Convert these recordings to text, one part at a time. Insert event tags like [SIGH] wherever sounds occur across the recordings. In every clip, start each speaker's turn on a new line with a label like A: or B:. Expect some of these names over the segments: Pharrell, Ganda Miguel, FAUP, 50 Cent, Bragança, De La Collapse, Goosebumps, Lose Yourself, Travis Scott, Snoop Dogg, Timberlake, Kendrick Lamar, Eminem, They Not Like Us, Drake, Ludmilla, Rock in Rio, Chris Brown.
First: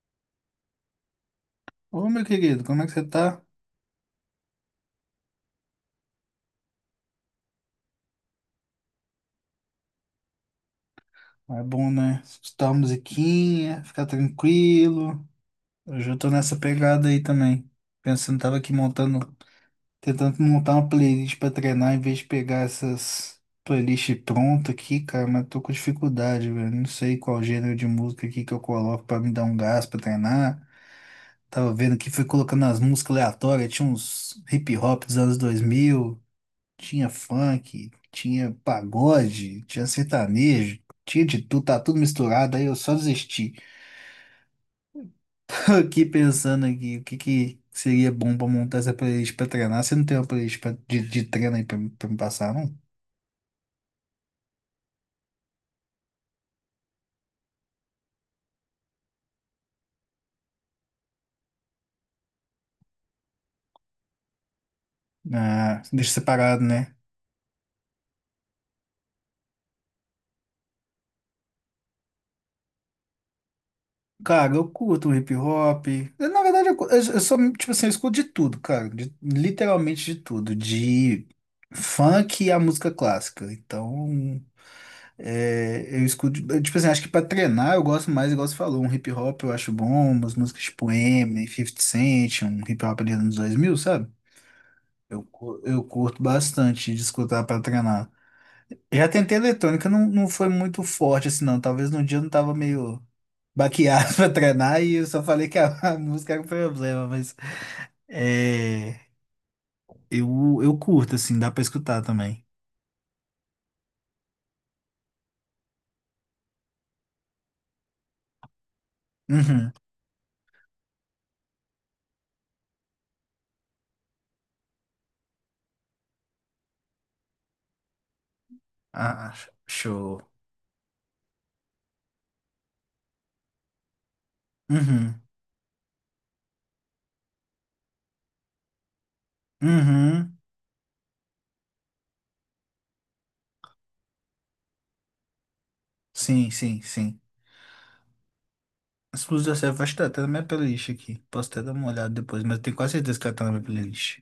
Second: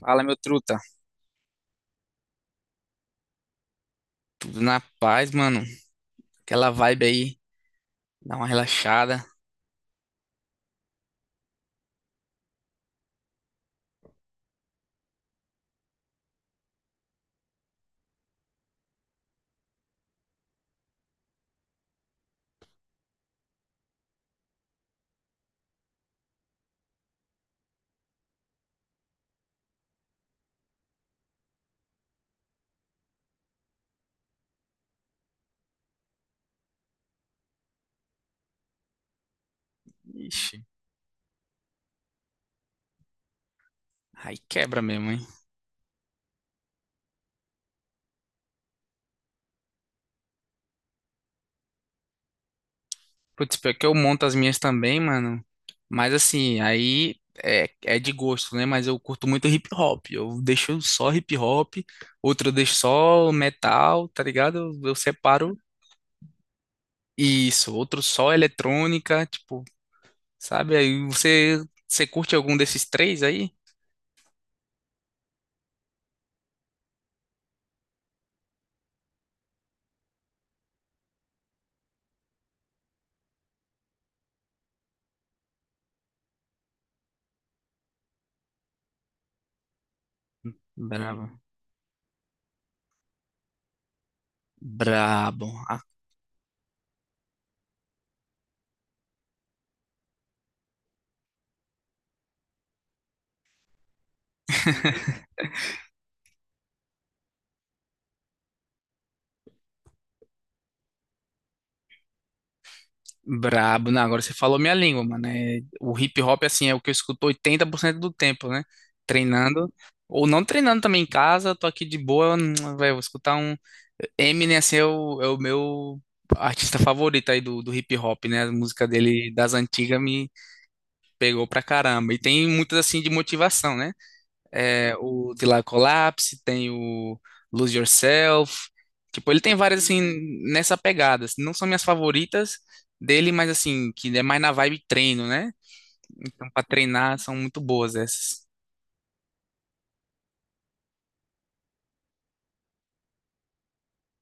A: Fala, meu truta.
B: Ô, meu querido, como é que você tá?
A: Tudo na paz, mano. Aquela vibe aí, dá uma relaxada.
B: É bom, né? Escutar uma musiquinha, ficar tranquilo. Hoje eu tô nessa pegada aí também. Pensando, tava aqui montando, tentando montar uma playlist pra treinar em vez de pegar essas playlists prontas aqui, cara, mas tô com dificuldade, velho. Não sei qual gênero de música aqui que eu coloco pra me dar um gás pra treinar. Tava vendo que fui colocando as músicas aleatórias, tinha uns hip hop dos anos 2000. Tinha funk, tinha pagode, tinha
A: Ixi,
B: sertanejo, tinha de tudo, tá tudo misturado, aí eu só desisti. [LAUGHS]
A: aí quebra mesmo, hein?
B: Aqui pensando aqui, o que que seria bom pra montar essa playlist pra treinar? Você não tem uma playlist pra- de treino aí pra, pra me passar, não?
A: Putz, pior que eu monto as minhas também, mano. Mas assim, aí é de gosto, né? Mas eu curto muito hip hop. Eu deixo só hip hop, outro eu deixo só metal, tá ligado? Eu separo
B: Ah, deixa separado, né?
A: isso, outro só eletrônica, tipo, sabe? Aí você curte algum desses três aí?
B: Cara, eu curto um hip hop. Eu, na verdade, eu sou, tipo assim, eu escuto de tudo, cara. Literalmente de tudo. De funk a música clássica. Então. É, eu escuto, eu, tipo assim, acho que pra treinar eu gosto mais, igual você falou, um hip hop eu acho bom, umas músicas tipo
A: Bravo
B: Eminem, 50 Cent, um hip hop ali nos anos 2000, sabe? Eu,
A: Brabo.
B: cu-
A: Ah,
B: eu curto bastante de escutar pra treinar. Já tentei eletrônica, não foi muito forte assim não, talvez no dia eu não tava meio baqueado [LAUGHS] pra treinar e eu só falei que a música era o problema, mas é, eu curto assim, dá pra escutar também.
A: Brabo, não, agora você falou minha língua, mano. É, o hip hop, assim, é o que eu escuto 80% do tempo, né? Treinando,
B: Uhum.
A: ou não treinando também em casa, eu tô aqui de boa, [TSK] velho, vou escutar um. Eminem, assim, é o meu artista favorito aí do hip hop, né? A música dele
B: Ah,
A: das antigas
B: show.
A: me pegou pra caramba. E tem muitas, assim, de motivação, né? É,
B: Uhum.
A: o De La Collapse, tem o Lose Yourself. Tipo, ele tem várias, assim,
B: Uhum.
A: nessa pegada, assim. Não são minhas favoritas dele, mas, assim, que é mais na vibe treino, né? Então,
B: Sim,
A: pra
B: sim,
A: treinar,
B: sim.
A: são muito boas essas.
B: As coisas da Selva, acho que tá até na minha playlist aqui. Posso até dar uma olhada depois, mas eu tenho quase certeza que ela tá na minha playlist.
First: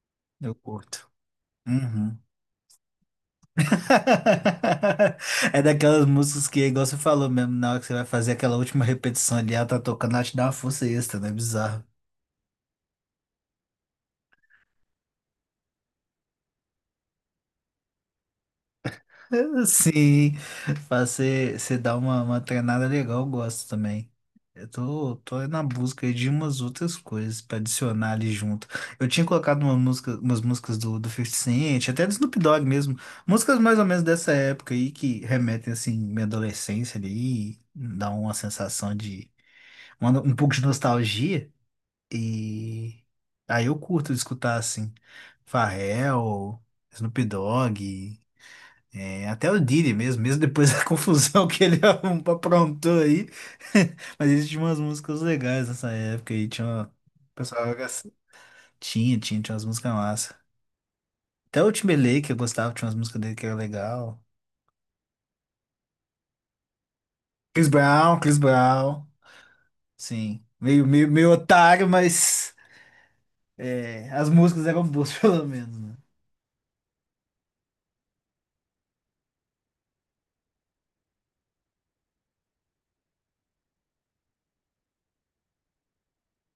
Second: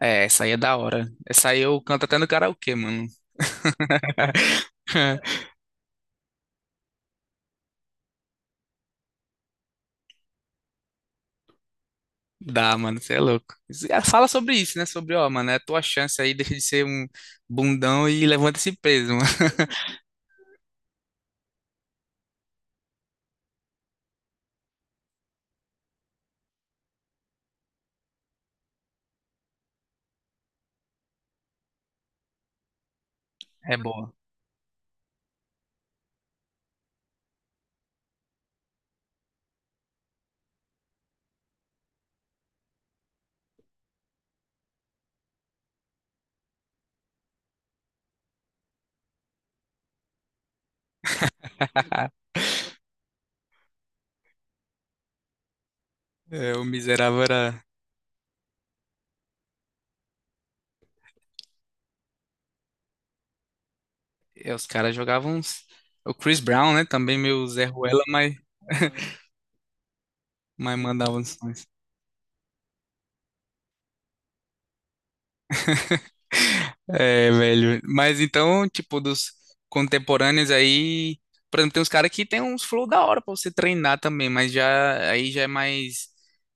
A: É, essa aí
B: Eu
A: é da hora.
B: curto.
A: Essa aí eu canto até
B: Uhum.
A: no karaokê, mano. [LAUGHS]
B: [LAUGHS] É daquelas músicas que, igual você falou mesmo, na hora que você vai fazer aquela última repetição ali, ela tá tocando, ela te dá uma força extra, né? Bizarro.
A: Dá, mano, você é louco. Ah, fala sobre isso, né? Sobre, ó, mano, é a tua chance aí, deixa de ser um bundão e levanta esse peso, mano.
B: [LAUGHS] Sim, fazer, você dá uma treinada legal, eu gosto também. Eu tô na busca aí de umas outras coisas pra adicionar ali junto. Eu tinha colocado uma música, umas músicas do 50 Cent, até do Snoop Dogg mesmo. Músicas
A: É
B: mais ou menos
A: boa.
B: dessa época aí que remetem, assim, minha adolescência ali, e dá uma sensação de, uma- um pouco de nostalgia. E aí eu curto escutar, assim, Pharrell, Snoop Dogg. É, até o Didi mesmo, mesmo depois da [LAUGHS] confusão que ele [LAUGHS] arrum-
A: [LAUGHS]
B: aprontou aí. [LAUGHS] Mas ele tinha umas músicas legais nessa época aí,
A: É, o
B: tinha uma...
A: miserável
B: o
A: era.
B: pessoal era assim. Tinha umas músicas massa. Até o Timberlake eu gostava, tinha umas músicas dele que era legal.
A: É, os caras jogavam uns... O Chris Brown, né? Também meio Zé
B: Chris
A: Ruela,
B: Brown,
A: mas,
B: Chris Brown, sim.
A: mas
B: Meio, meio,
A: mandava uns
B: meio
A: sons.
B: otário, mas é, as músicas eram boas, [LAUGHS] pelo menos, né?
A: É, velho. Mas então, tipo, dos contemporâneos aí... Por exemplo, tem uns caras que tem uns flow da hora pra você treinar também, mas já aí já é mais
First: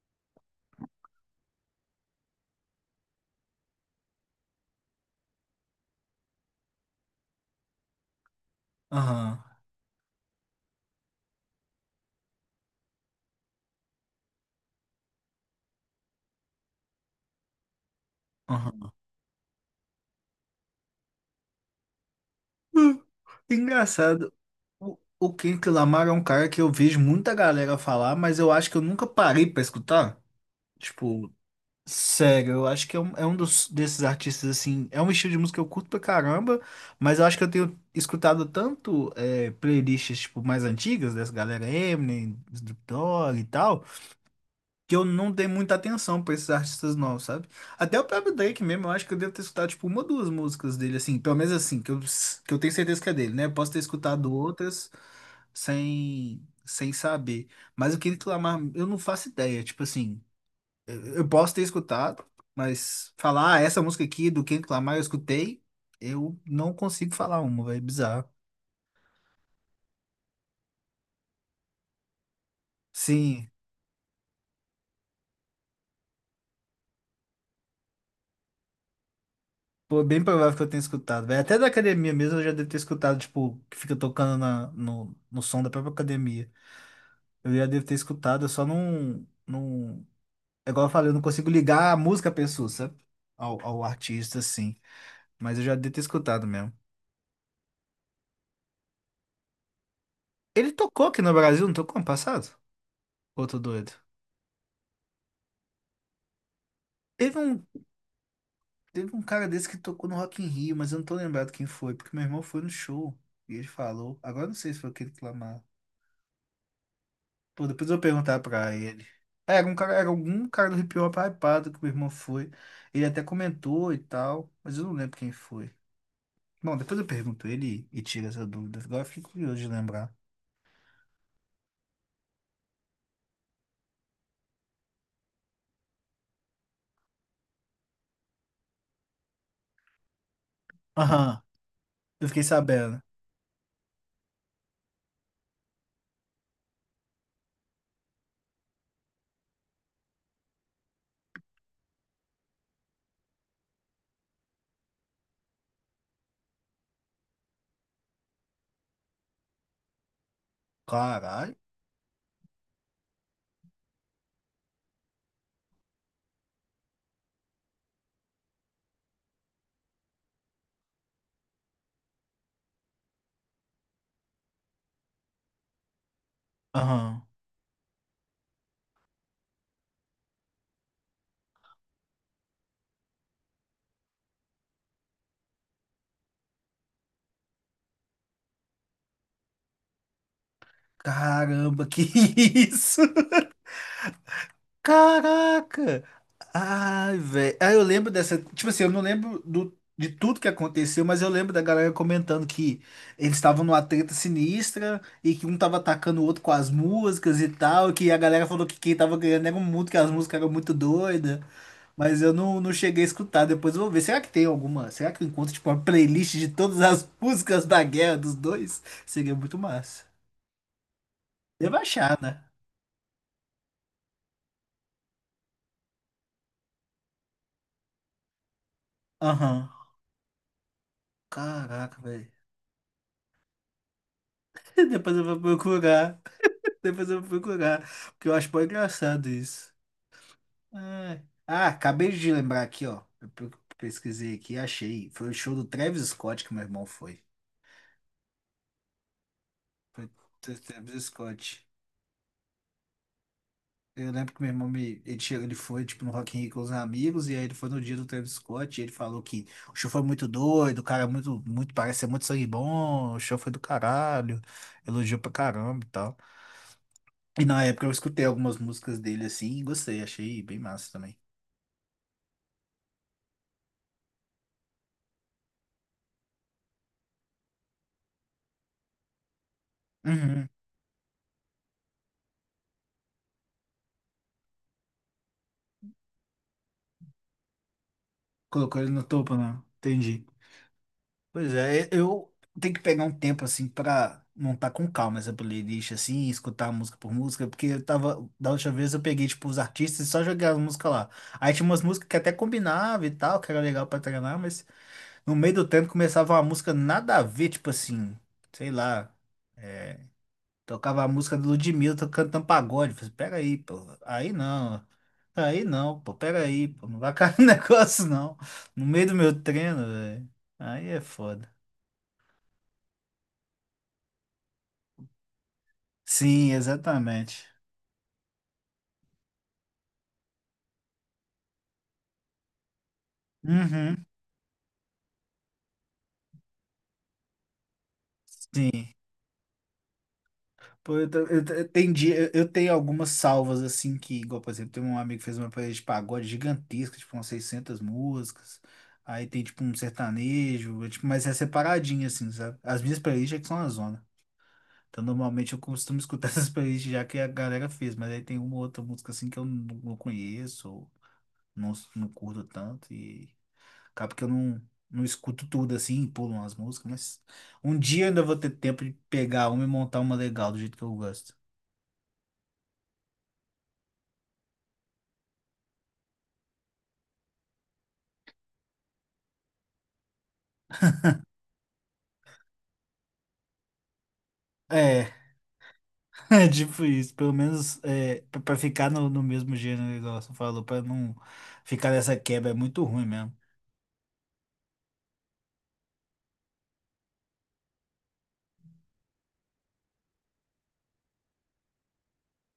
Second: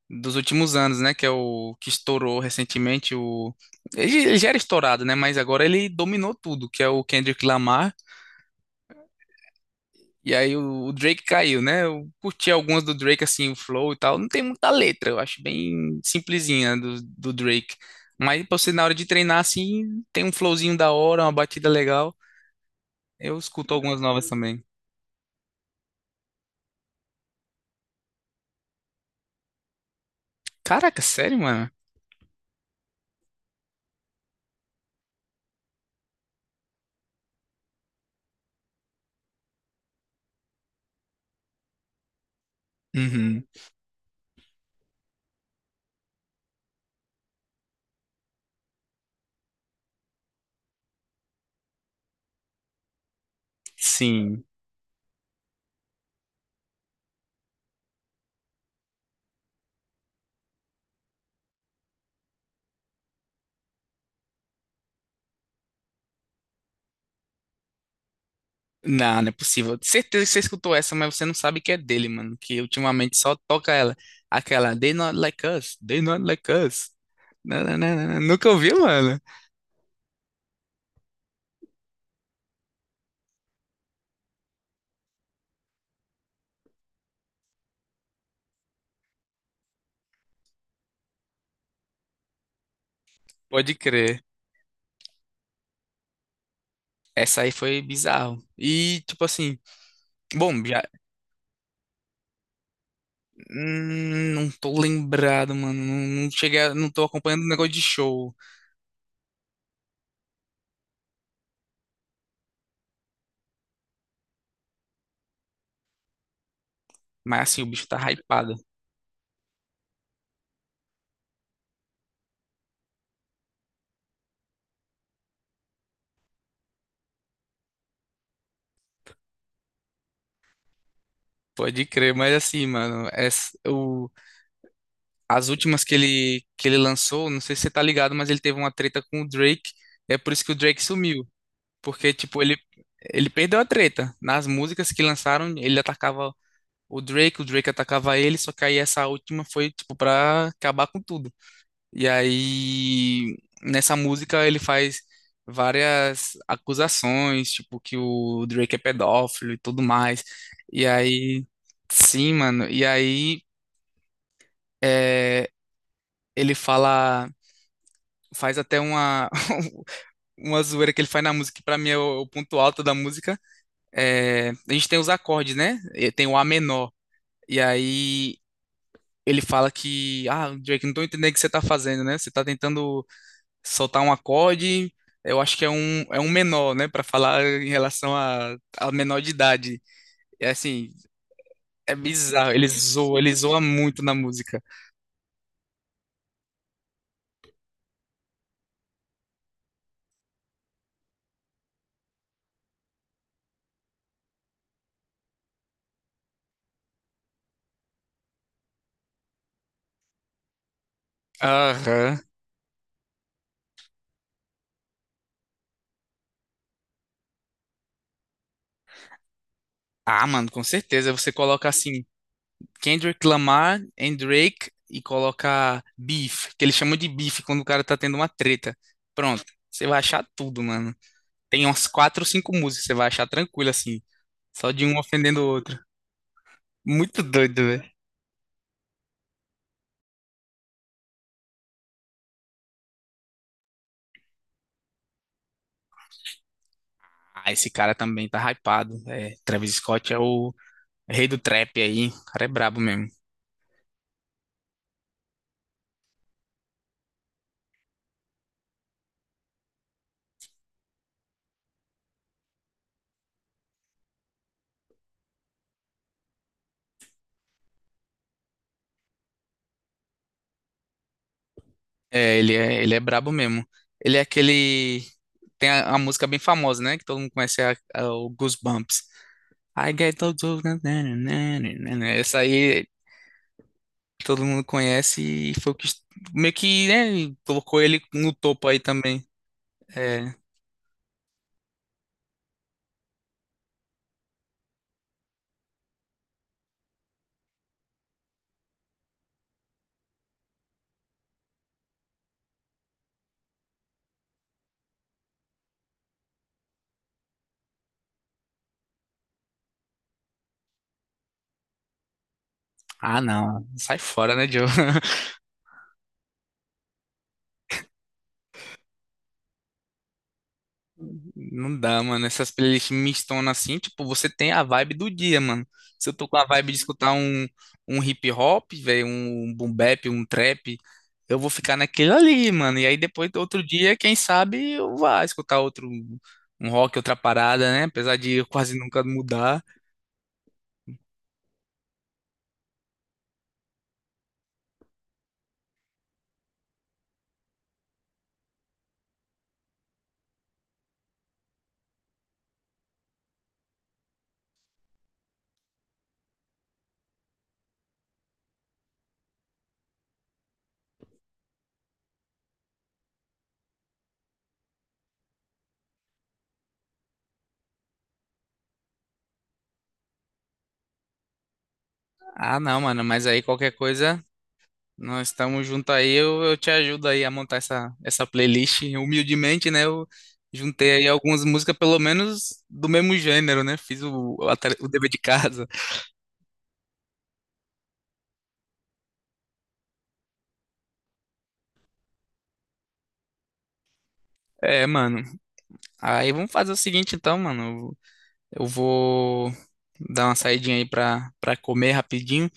A: dos últimos anos, né? Que é o que estourou recentemente. O... Ele já era estourado, né? Mas agora ele dominou tudo, que é o Kendrick Lamar.
B: Aham,
A: E aí o Drake caiu, né? Eu curti algumas do Drake, assim, o flow e tal. Não tem muita letra, eu acho bem simplesinha do Drake. Mas pra você,
B: aham.
A: na hora
B: [LAUGHS]
A: de treinar, assim, tem um flowzinho da hora, uma batida legal.
B: Hum,
A: Eu escuto algumas novas
B: Engraçado.
A: também.
B: O Kendrick Lamar é um cara que eu vejo muita galera falar, mas eu acho que eu nunca parei pra escutar.
A: Caraca,
B: Tipo,
A: sério, mano?
B: sério, eu acho que é um dos, desses artistas, assim, é um estilo de música que eu curto pra caramba, mas eu acho que eu tenho escutado tanto é, playlists, tipo, mais antigas, dessa galera Eminem, Snoop Dogg
A: Uhum.
B: e tal, que eu não dei muita atenção pra esses artistas novos, sabe? Até o próprio Drake mesmo, eu acho que eu devo ter escutado, tipo, uma ou duas músicas dele, assim, pelo menos assim, que eu tenho certeza que é dele, né? Eu posso ter escutado
A: Sim.
B: outras sem saber, mas o que ele clamar, eu não faço ideia, tipo assim... Eu posso ter escutado, mas falar "Ah, essa música aqui do Kendrick Lamar eu escutei, eu não consigo falar uma, velho, bizarro.
A: Não, não é possível. Certeza que você escutou essa, mas você não sabe que é dele, mano. Que ultimamente só
B: Sim,
A: toca ela. Aquela They Not Like Us, They Not Like Us. Não, não, não, não. Nunca ouviu, mano?
B: pô, bem provável que eu tenha escutado, velho. Até da academia mesmo eu já devo ter escutado, tipo, que fica tocando na, no som da própria academia. Eu já devo ter escutado, eu só não... É igual eu falei, eu não consigo ligar a música à pessoa, sabe? Ao,
A: Pode
B: ao
A: crer.
B: artista, assim. Mas eu já devo ter escutado mesmo.
A: Essa aí foi bizarro. E, tipo assim, bom,
B: Ele
A: já.
B: tocou aqui no Brasil, não tocou ano passado? Ô, tô doido.
A: Não tô lembrado, mano. Não, não cheguei, não tô
B: Teve
A: acompanhando o
B: um
A: negócio de show.
B: Teve um cara desse que tocou no Rock in Rio, mas eu não tô lembrado quem foi, porque meu irmão foi no show e ele falou. Agora eu não sei se foi aquele que clamava.
A: Mas, assim, o
B: Pô,
A: bicho
B: depois eu
A: tá
B: vou perguntar
A: hypado.
B: pra ele. É, era um cara, era algum cara do hip hop hypado que meu irmão foi. Ele até comentou e tal, mas eu não lembro quem foi. Bom, depois eu pergunto ele e tira essa dúvida. Agora eu fiquei curioso de lembrar.
A: Pode crer, mas assim, mano, as últimas que ele lançou, não sei se você tá ligado, mas ele teve uma treta com o Drake. É por isso que o Drake sumiu.
B: Aham,
A: Porque,
B: eu
A: tipo,
B: fiquei
A: ele,
B: sabendo.
A: ele perdeu a treta. Nas músicas que lançaram, ele atacava o Drake atacava ele, só que aí essa última foi, tipo, pra acabar com tudo. E aí, nessa música, ele faz várias acusações, tipo, que o Drake é pedófilo e tudo mais. E aí,
B: Caralho.
A: sim, mano. E aí, é, ele fala, faz até uma, [LAUGHS] uma zoeira que ele faz na música, que pra mim é o ponto alto da música. É, a gente tem os acordes, né? E tem o A menor.
B: Aham.
A: E aí. Ele fala que, ah, Drake, não tô entendendo o que você tá fazendo, né? Você tá tentando soltar um acorde, eu acho que é um menor, né? Pra falar em relação a menor de idade. É assim,
B: Caramba,
A: é
B: que [LAUGHS]
A: bizarro.
B: isso?
A: Ele zoa muito na música.
B: Caraca! Ai, velho. Ah, eu lembro dessa. Tipo assim, eu não lembro do, de tudo que aconteceu, mas eu lembro da galera comentando que eles estavam numa treta sinistra e que um tava atacando o outro com as músicas e tal. Que a galera falou que quem tava ganhando era o mundo, que as músicas eram muito doidas.
A: Aham.
B: Mas eu não cheguei a escutar. Depois eu vou ver. Será que tem alguma? Será que eu encontro, tipo, uma playlist de todas as [LAUGHS] músicas da guerra dos dois? Seria muito massa.
A: Ah, mano, com certeza. Você coloca
B: Deve
A: assim,
B: achar, né?
A: Kendrick Lamar and Drake e coloca beef, que eles chamam de beef quando o cara tá tendo uma treta. Pronto,
B: Aham.
A: você vai achar tudo, mano. Tem umas
B: Caraca,
A: quatro ou
B: velho.
A: cinco músicas, você vai achar tranquilo assim, só de um
B: Depois eu vou
A: ofendendo o outro.
B: procurar. Depois eu
A: Muito
B: vou
A: doido.
B: procurar. Porque eu acho bem engraçado isso. Ai. Ah, acabei de lembrar aqui, ó. Pesquisei aqui e achei. Foi o show do Travis Scott que meu irmão foi.
A: Ah, esse cara também tá hypado. É, Travis
B: Foi
A: Scott é o
B: Travis
A: rei do
B: Scott.
A: trap aí. O cara é brabo mesmo.
B: Eu lembro que meu irmão me, ele, chegou, ele foi tipo no Rock in Rio com os amigos, e aí ele foi no dia do Travis Scott, e ele falou que o show foi muito doido, o cara é muito, muito, parece ser muito sangue bom, o show foi do caralho, elogiou pra caramba e tal. E na época eu escutei algumas músicas dele assim e gostei, achei bem massa também.
A: É, ele é brabo mesmo. Ele é aquele. Tem a música bem famosa, né? Que todo mundo conhece, é o Goosebumps. I get those.
B: Uhum.
A: Essa aí todo mundo conhece e foi o que meio que, né? Colocou ele no topo aí
B: Colocou ele no
A: também.
B: topo, não. Entendi.
A: É.
B: Pois é, eu tenho que pegar um tempo assim pra montar com calma essa playlist assim, escutar música por música, porque eu tava, da última vez eu peguei tipo os artistas e só joguei as músicas lá. Aí tinha umas músicas que até combinava e tal, que era legal pra treinar, mas no meio do tempo começava uma música nada a ver, tipo assim, sei lá, é, tocava a música do Ludmilla, tô cantando pagode. Falei,
A: Ah,
B: pera aí,
A: não.
B: pô.
A: Sai
B: Aí
A: fora, né, Joe?
B: não.
A: [LAUGHS]
B: Aí não, pô. Pera aí, pô. Não vai cair [LAUGHS] no negócio, não. No meio do meu treino, velho. Aí é foda.
A: Não dá, mano. Essas playlists mistonas assim, tipo, você tem a vibe do dia, mano. Se eu tô com a
B: Sim,
A: vibe de escutar um,
B: exatamente.
A: um hip hop, velho, um boom bap, um trap, eu vou ficar naquele ali, mano. E aí depois, outro dia,
B: Uhum.
A: quem sabe, eu vá escutar outro, um rock, outra parada, né? Apesar de eu quase
B: Sim.
A: nunca mudar.
B: Pô, eu entendi. Eu tenho algumas salvas, assim, que, igual, por exemplo, tem um amigo que fez uma playlist de pagode gigantesca, tipo, umas 600 músicas. Aí tem, tipo, um sertanejo, tipo, mas é separadinho, assim, sabe? As minhas playlists é que são a zona. Então, normalmente eu costumo escutar [LAUGHS] essas playlists já que a galera fez, mas aí tem uma ou outra música assim que eu não conheço, ou não curto tanto, e acaba que eu não escuto tudo assim, pulo umas músicas, mas um dia eu ainda vou ter tempo de pegar uma e montar uma legal do jeito que eu gosto.
A: Ah, não, mano, mas aí qualquer coisa. Nós estamos juntos aí, eu te ajudo aí a montar essa playlist. Humildemente, né? Eu juntei aí algumas músicas, pelo menos do mesmo gênero, né? Fiz o dever
B: É,
A: de casa.
B: [LAUGHS] é tipo isso, pelo menos é, pra pra ficar no, no mesmo gênero, igual você falou, pra não ficar nessa quebra, é muito ruim mesmo.
A: É, mano. Aí vamos fazer o seguinte então, mano. Eu vou dar uma saidinha aí pra comer rapidinho,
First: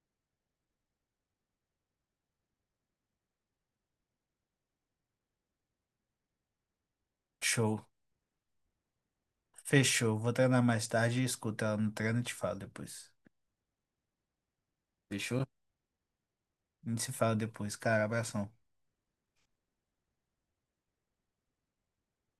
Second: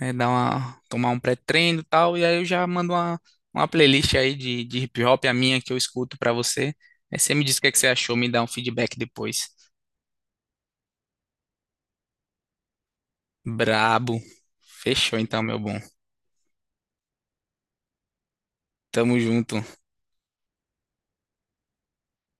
A: né, dar uma, tomar um pré-treino e tal. E aí eu já mando uma playlist aí de hip hop, a minha que eu escuto pra você. Aí você me diz o que é que
B: Show.
A: você achou, me dá um feedback depois.
B: Fechou. Vou treinar mais tarde e escuta ela no treino e te falo depois.
A: Brabo. Fechou então,
B: Fechou?
A: meu bom.
B: A gente se fala depois, cara. Abração.
A: Tamo junto.